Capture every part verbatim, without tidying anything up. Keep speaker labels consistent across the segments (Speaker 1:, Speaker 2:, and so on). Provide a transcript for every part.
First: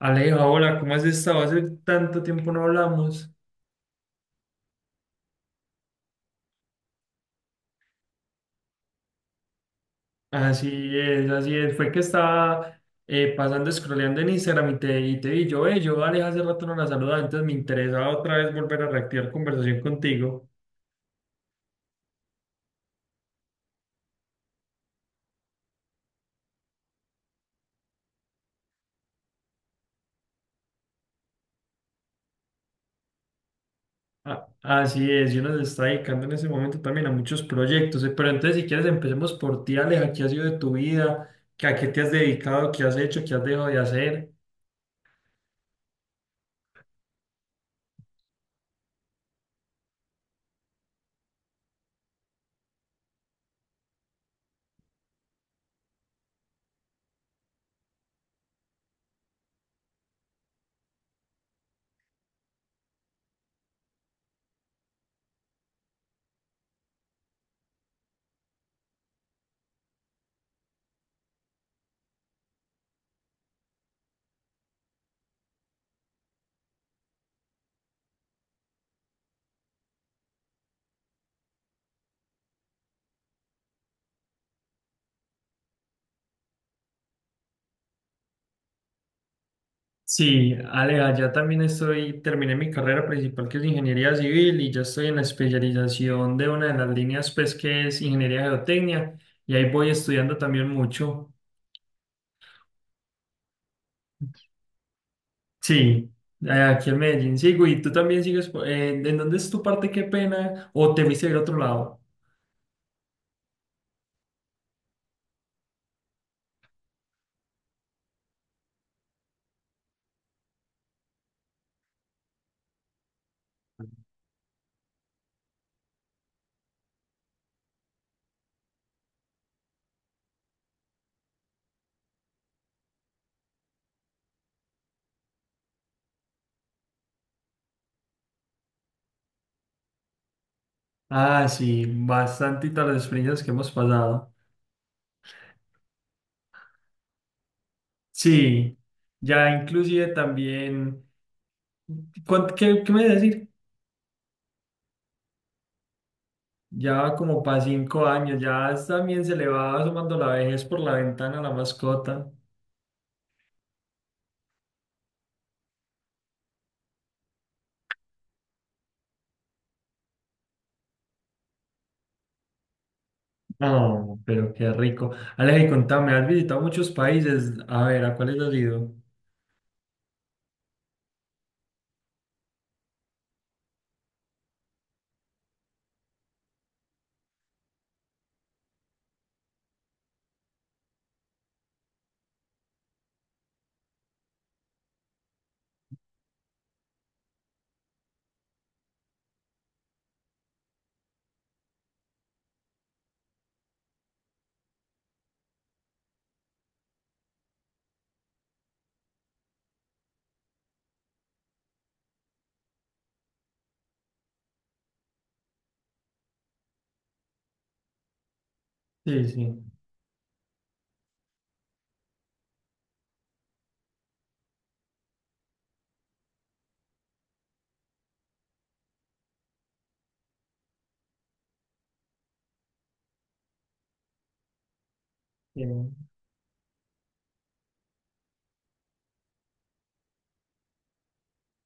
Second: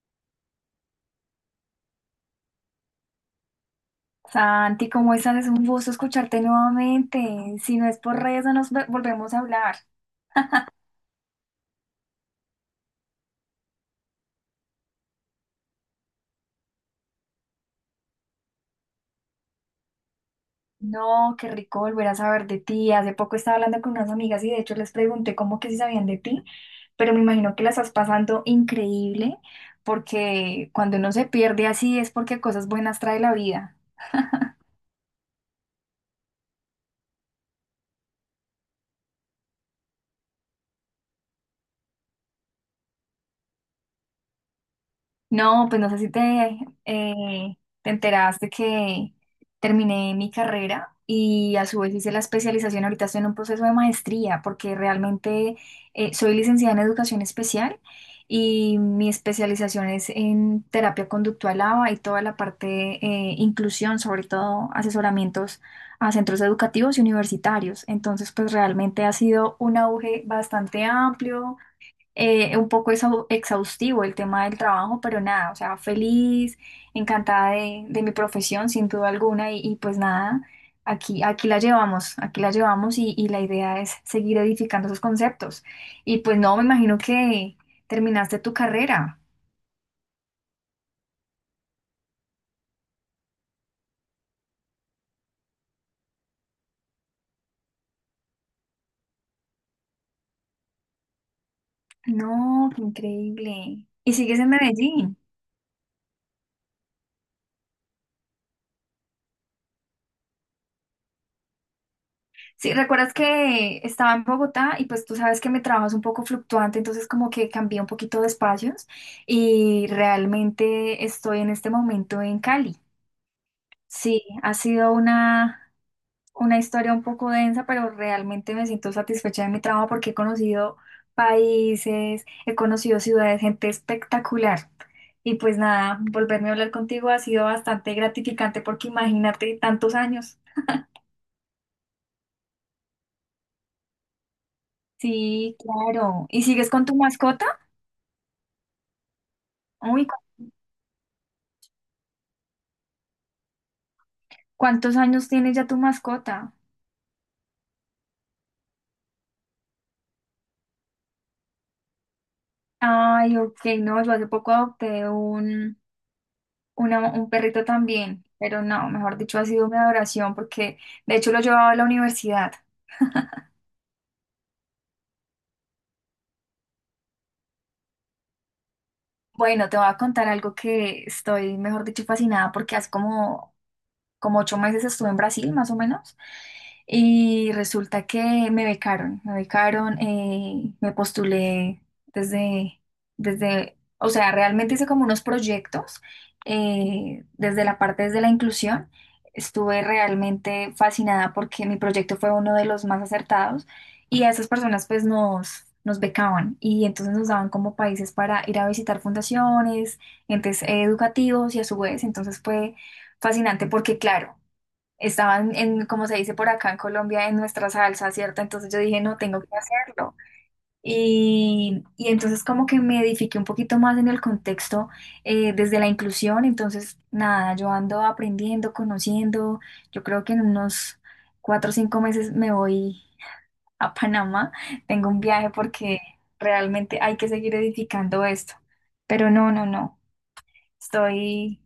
Speaker 1: Aleja, hola, ¿cómo has estado? Hace tanto tiempo no hablamos.
Speaker 2: Santi, ¿cómo estás? Es un gusto escucharte nuevamente. Si no es por redes, no nos ve- volvemos a hablar.
Speaker 1: Así es, así es. Fue que estaba eh, pasando, scrolleando en Instagram y te, y te vi. Yo, eh, yo, Aleja, hace rato no la saludaba, entonces me interesaba otra vez volver a reactivar conversación contigo.
Speaker 2: No, qué rico volver a saber de ti. Hace poco estaba hablando con unas amigas y de hecho les pregunté cómo que si sabían de ti, pero me imagino que la estás pasando increíble porque cuando uno se pierde así es porque cosas buenas trae la vida.
Speaker 1: A- así es, yo nos está dedicando en ese momento también a muchos proyectos. eh, Pero entonces, si quieres, empecemos por ti, Aleja. ¿Qué ha sido de tu vida? ¿Qué- ¿A qué te has dedicado? ¿Qué has hecho? ¿Qué has dejado de hacer?
Speaker 2: No, pues no sé si te, eh, te enteraste que terminé mi carrera y a su vez hice la especialización. Ahorita estoy en un proceso de maestría porque realmente eh, soy licenciada en educación especial y mi especialización es en terapia conductual A B A y toda la parte de inclusión, sobre todo asesoramientos a centros educativos y universitarios. Entonces, pues realmente ha sido un auge bastante amplio, eh, un poco exau- exhaustivo el tema del trabajo, pero nada, o sea, feliz, encantada de, de mi profesión, sin duda alguna, y, y pues nada, aquí, aquí la llevamos, aquí la llevamos y, y la idea es seguir edificando esos conceptos. Y pues no, me imagino que terminaste tu carrera.
Speaker 1: Sí, Alea, ya también estoy, terminé mi carrera principal que es ingeniería civil y ya estoy en la especialización de una de las líneas pues que es ingeniería geotecnia y ahí voy estudiando también mucho.
Speaker 2: No, qué increíble. Y sigues en Medellín.
Speaker 1: Sí, eh, aquí en Medellín sigo y tú también sigues, po- eh, ¿en dónde es tu parte? Qué pena, o te viste del otro lado.
Speaker 2: Sí, recuerdas que estaba en Bogotá y pues tú sabes que mi trabajo es un poco fluctuante, entonces como que cambié un poquito de espacios y realmente estoy en este momento en Cali. Sí, ha sido una, una historia un poco densa, pero realmente me siento satisfecha de mi trabajo porque he conocido países, he conocido ciudades, gente espectacular. Y pues nada, volverme a hablar contigo ha sido bastante gratificante porque imagínate tantos años.
Speaker 1: Ah, sí, bastante las experiencias que hemos pasado.
Speaker 2: Sí, claro. ¿Y sigues con tu mascota?
Speaker 1: Sí, ya
Speaker 2: Uy,
Speaker 1: inclusive también, ¿cuán- ¿qué, qué me decir?
Speaker 2: ¿cuántos años tiene ya tu mascota?
Speaker 1: Ya va como para cinco años, ya también se le va asomando la vejez por la ventana a la mascota.
Speaker 2: Ay, ok, no, yo hace poco adopté un, una- un perrito también, pero no, mejor dicho, ha sido mi adoración porque de hecho lo llevaba a la universidad.
Speaker 1: No, pero qué rico. Aleja, y contame, has visitado muchos países. A ver, ¿a cuáles has ido?
Speaker 2: Bueno, te voy a contar algo que estoy, mejor dicho, fascinada porque hace como como ocho meses estuve en Brasil, más o menos, y resulta que me becaron, me becaron, eh, me postulé desde, desde, o sea, realmente hice como unos proyectos, eh, desde la parte desde la inclusión. Estuve realmente fascinada porque mi proyecto fue uno de los más acertados y a esas personas pues nos, nos becaban y entonces nos daban como países para ir a visitar fundaciones, entes educativos y a su vez entonces fue fascinante porque, claro, estaban en, como se dice por acá en Colombia, en nuestra salsa, ¿cierto? Entonces yo dije, no,
Speaker 1: Sí,
Speaker 2: tengo que
Speaker 1: sí.
Speaker 2: hacerlo. Y, y entonces como que me edifiqué un poquito más en el contexto, eh, desde la inclusión. Entonces, nada, yo ando aprendiendo, conociendo. Yo creo que en unos cuatro o cinco meses me voy a Panamá. Tengo un viaje
Speaker 1: Sí.
Speaker 2: porque realmente hay que seguir edificando esto. Pero no, no, no. Estoy...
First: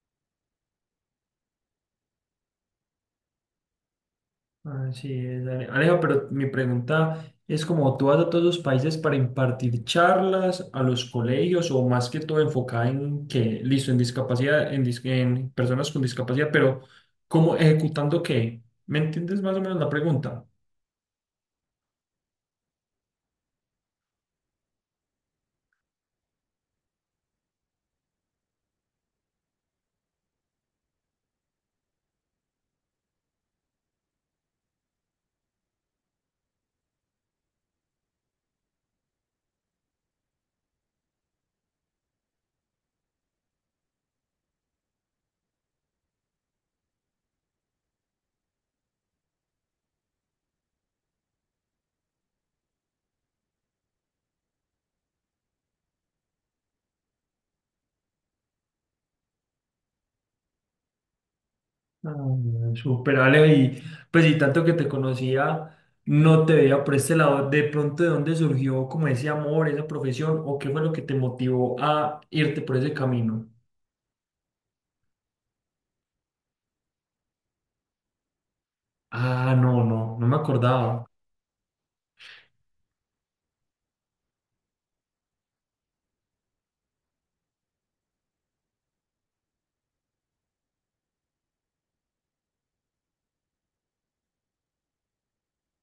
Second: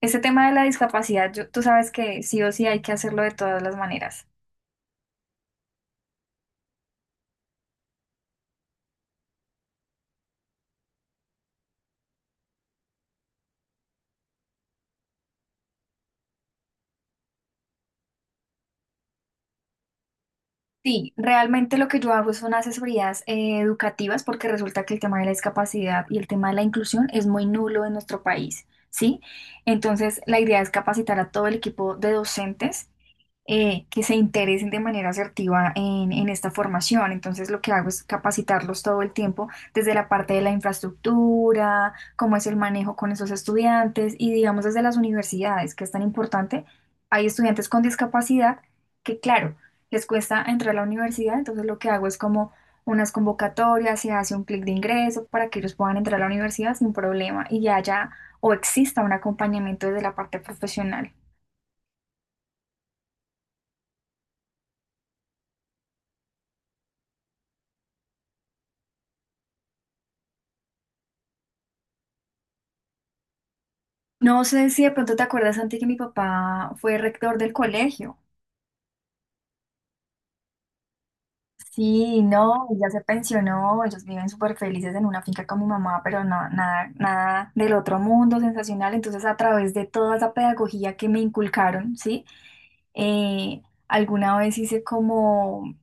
Speaker 2: Ese tema de la discapacidad, yo- tú sabes que sí o sí hay que hacerlo de todas las maneras.
Speaker 1: Así es, Ale- Aleja, pero mi pregunta es como tú vas a todos los países para impartir charlas a los colegios o más que todo enfocada en que, listo, en discapacidad, en, dis- en personas con discapacidad, pero ¿cómo ejecutando qué? ¿Me entiendes más o menos la pregunta?
Speaker 2: Sí, realmente lo que yo hago son asesorías eh, educativas porque resulta que el tema de la discapacidad y el tema de la inclusión es muy nulo en nuestro país, ¿sí? Entonces, la idea es capacitar a todo el equipo de docentes, eh, que se interesen de manera asertiva en, en esta formación. Entonces, lo que hago es capacitarlos todo el tiempo desde la parte de la infraestructura, cómo es el manejo con esos estudiantes y, digamos, desde las universidades, que es tan importante. Hay estudiantes con discapacidad que, claro, les cuesta entrar a la universidad, entonces lo que hago es como unas convocatorias, se hace un clic de ingreso para que ellos puedan entrar a la universidad sin problema y ya haya o exista un acompañamiento desde la parte profesional.
Speaker 1: Mm, súper, Ale, y pues y tanto que te conocía, no te veía por este lado, de pronto de dónde surgió como ese amor, esa profesión, o qué fue lo que te motivó a irte por ese camino.
Speaker 2: No sé si de pronto te acuerdas, Santi, que mi papá fue rector del colegio.
Speaker 1: Ah, no, no, no me acordaba.
Speaker 2: Sí, no, ya se pensionó, ellos viven súper felices en una finca con mi mamá, pero no, nada, nada del otro mundo sensacional. Entonces, a través de toda esa pedagogía que me inculcaron, ¿sí? Eh, Alguna vez hice como,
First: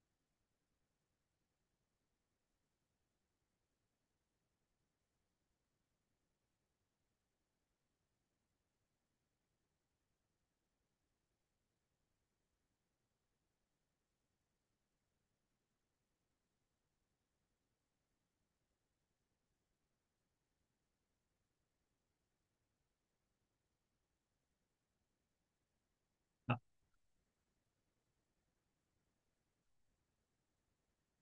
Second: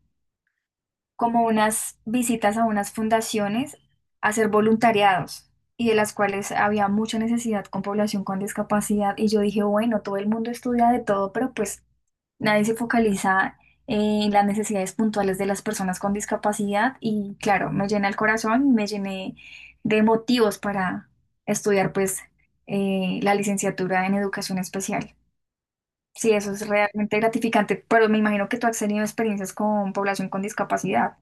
Speaker 2: como unas visitas a unas fundaciones a hacer voluntariados y de las cuales había mucha necesidad con población con discapacidad. Y yo dije, bueno, todo el mundo estudia de todo, pero pues nadie se focaliza en las necesidades puntuales de las personas con discapacidad y claro, me llena el corazón, me llené de motivos para estudiar pues eh, la licenciatura en educación especial. Sí, eso es realmente gratificante, pero me imagino que tú has tenido experiencias con población con discapacidad.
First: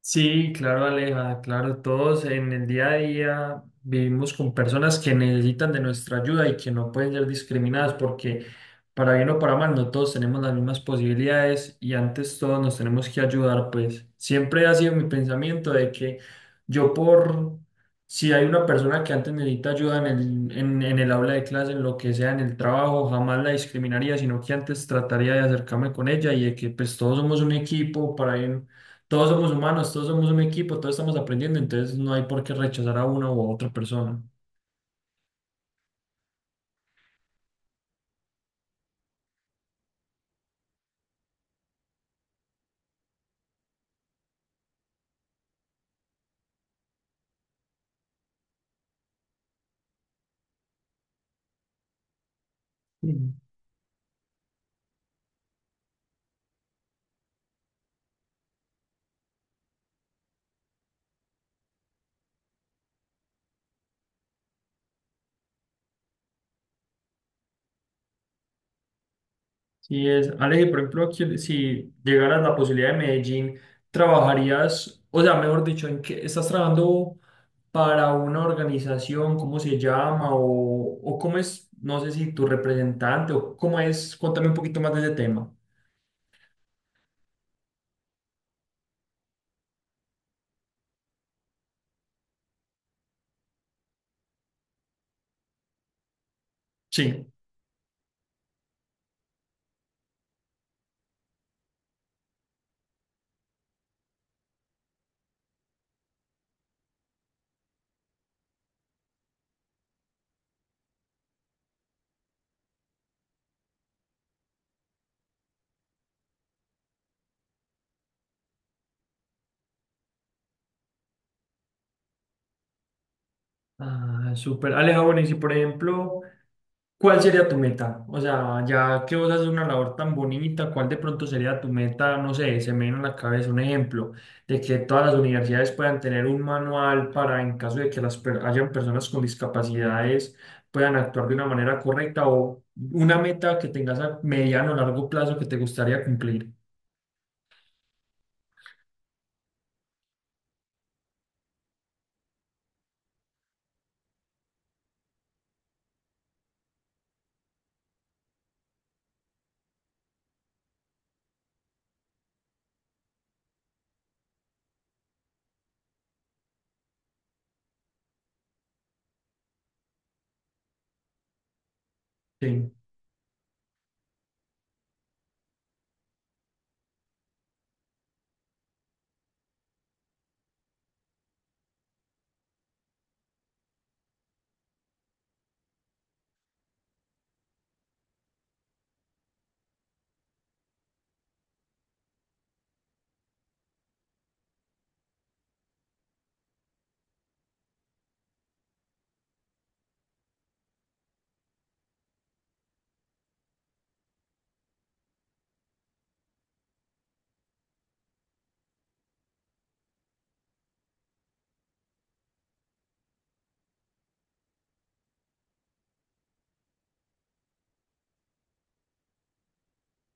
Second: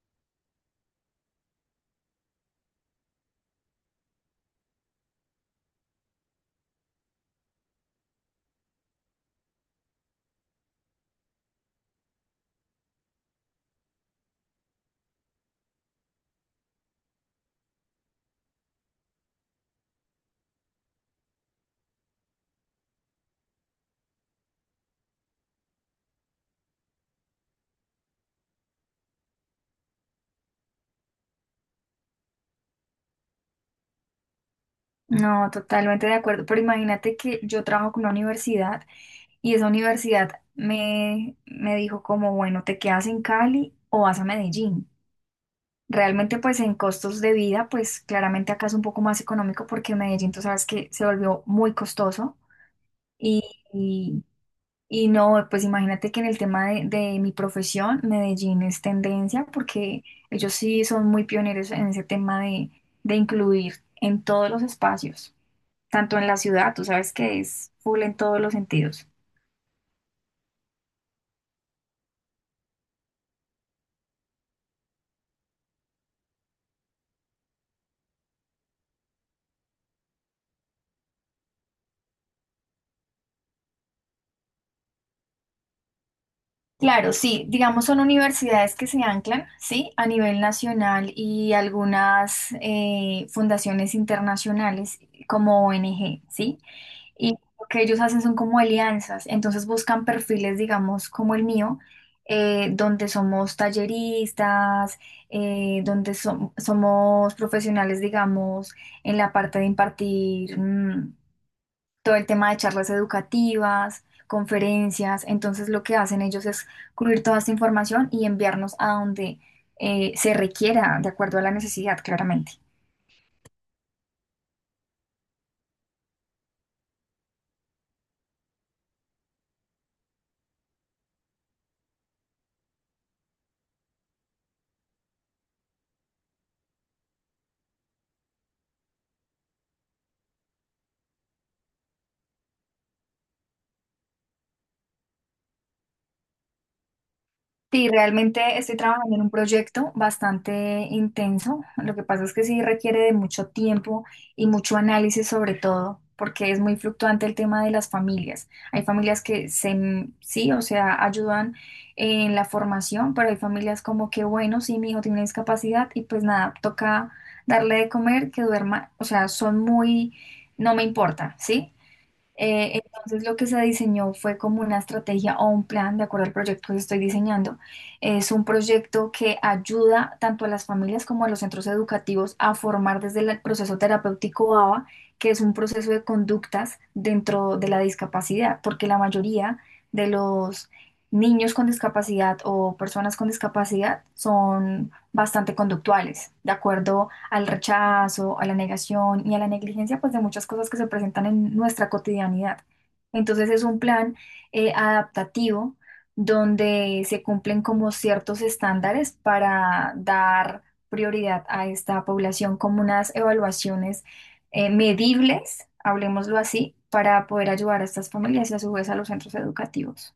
Speaker 1: Sí, claro, Aleja, claro, todos en el día a día vivimos con personas que necesitan de nuestra ayuda y que no pueden ser discriminadas porque para bien o para mal no todos tenemos las mismas posibilidades y antes todos nos tenemos que ayudar, pues siempre ha sido mi pensamiento de que yo por si hay una persona que antes necesita ayuda en el, en, en el aula de clase, en lo que sea, en el trabajo, jamás la discriminaría, sino que antes trataría de acercarme con ella y de que pues todos somos un equipo para bien, todos somos humanos, todos somos un equipo, todos estamos aprendiendo, entonces no hay por qué rechazar a una u otra persona.
Speaker 2: No, totalmente de acuerdo, pero imagínate que yo trabajo con una universidad y esa universidad me, me dijo como, bueno, te quedas en Cali o vas a Medellín. Realmente, pues en costos de vida, pues claramente acá es un poco más económico porque Medellín, tú sabes que se volvió muy costoso
Speaker 1: Sí.
Speaker 2: y, y, y no, pues imagínate que en el tema de, de mi profesión, Medellín es tendencia porque ellos sí son muy pioneros en ese tema de, de incluir en todos los espacios, tanto en la ciudad, tú sabes que es full en todos los sentidos.
Speaker 1: Sí es, Ale, por ejemplo, aquí, si llegaras la posibilidad de Medellín, ¿trabajarías, o sea, mejor dicho, en qué estás trabajando para una organización, cómo se llama, o, o cómo es, no sé si tu representante, o cómo es, cuéntame un poquito más de ese tema.
Speaker 2: Claro, sí, digamos son universidades que se anclan, sí, a nivel nacional y algunas eh, fundaciones internacionales como O N G, sí.
Speaker 1: Sí.
Speaker 2: Y lo que ellos hacen son como alianzas, entonces buscan perfiles, digamos, como el mío, eh, donde somos talleristas, eh, donde som- somos profesionales, digamos, en la parte de impartir, mm, todo el tema de charlas educativas, conferencias. Entonces lo que hacen ellos es cubrir toda esta información y enviarnos a donde eh, se requiera, de acuerdo a la necesidad, claramente.
Speaker 1: Ah, súper. Ale, ah, bueno, y si por ejemplo, ¿cuál sería tu meta? O sea, ya que vos haces una labor tan bonita, ¿cuál de pronto sería tu meta? No sé, se me viene a la cabeza un ejemplo de que todas las universidades puedan tener un manual para, en caso de que las per- hayan personas con discapacidades, puedan actuar de una manera correcta o una meta que tengas a mediano o largo plazo que te gustaría cumplir.
Speaker 2: Sí, realmente estoy trabajando en un proyecto bastante intenso. Lo que pasa es que sí requiere de mucho tiempo y mucho análisis sobre todo, porque es muy fluctuante el tema de las familias. Hay familias que se, mm, sí, o sea, ayudan en la formación, pero hay familias como que, bueno, sí, mi hijo tiene una discapacidad y pues nada, toca darle de comer, que duerma, o sea, son muy, no me importa, ¿sí?
Speaker 1: Sí,
Speaker 2: Eh, entonces lo que se diseñó fue como una estrategia o un plan de acuerdo al proyecto que estoy diseñando. Es un proyecto que ayuda tanto a las familias como a los centros educativos a formar desde el proceso terapéutico A B A, que es un proceso de conductas dentro de la discapacidad, porque la mayoría de los niños con discapacidad o personas con discapacidad son bastante conductuales, de acuerdo al rechazo, a la negación y a la negligencia, pues de muchas cosas que se presentan en nuestra cotidianidad. Entonces es un plan, eh, adaptativo, donde se cumplen como ciertos estándares para dar prioridad a esta población como unas evaluaciones, eh, medibles, hablemoslo así, para poder ayudar a estas familias y a su vez a los centros educativos.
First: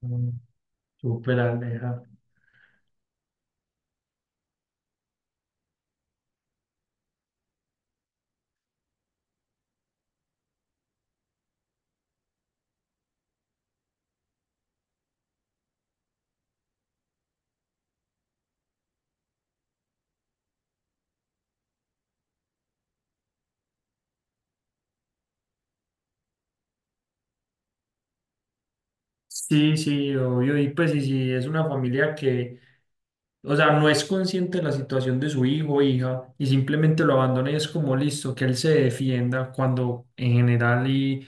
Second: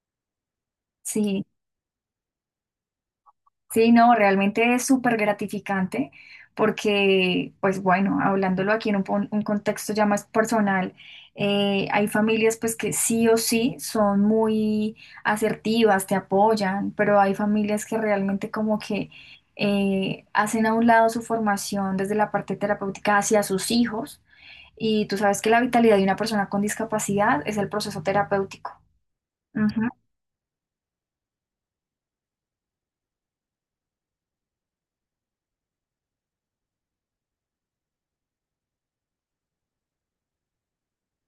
Speaker 1: mm, súper
Speaker 2: Sí,
Speaker 1: Aleja.
Speaker 2: Sí, no, realmente es súper gratificante porque, pues bueno, hablándolo aquí en un, pon- un contexto ya más personal, eh, hay familias pues que sí o sí son muy asertivas, te apoyan, pero hay familias que realmente como que eh, hacen a un lado su formación desde la parte terapéutica hacia sus hijos y tú sabes que la vitalidad de una persona con discapacidad es el proceso terapéutico.
Speaker 1: Sí, sí, obvio. Y pues, y si es una familia que, o sea, no es consciente de la situación de su hijo o hija y simplemente lo abandona y es como listo, que él se defienda cuando en general y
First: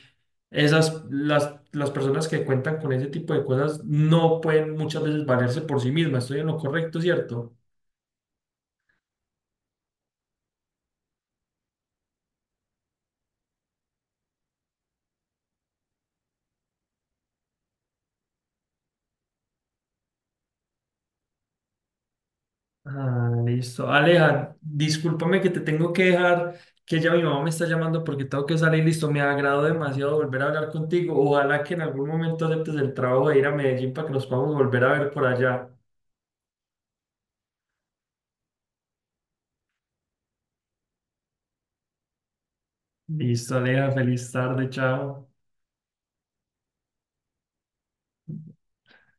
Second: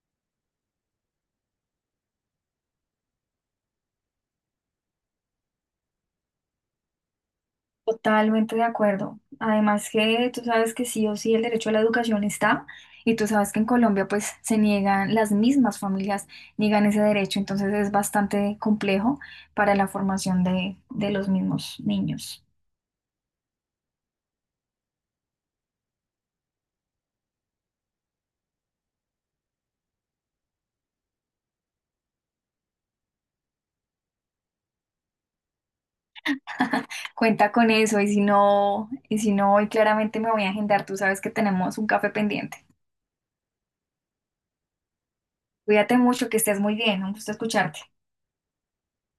Speaker 1: esas, las, las personas que cuentan con ese tipo de cosas no pueden muchas veces valerse por sí mismas. Estoy en lo correcto, ¿cierto?
Speaker 2: Totalmente de acuerdo. Además que tú sabes que sí o sí el derecho a la educación está y tú sabes que en Colombia pues se niegan, las mismas familias niegan ese derecho, entonces es bastante complejo para la formación de, de los mismos niños.
Speaker 1: Ah, listo. Aleja, discúlpame que te tengo que dejar, que ya mi mamá me está llamando porque tengo que salir. Listo, me agradó demasiado volver a hablar contigo. Ojalá que en algún momento aceptes el trabajo de ir a Medellín para que nos podamos volver a ver por allá.
Speaker 2: Cuenta con eso y si no, y si no, hoy claramente me voy a agendar, tú sabes que tenemos un café pendiente.
Speaker 1: Listo, Aleja, feliz tarde, chao.
Speaker 2: Cuídate mucho, que estés muy bien, un gusto escucharte.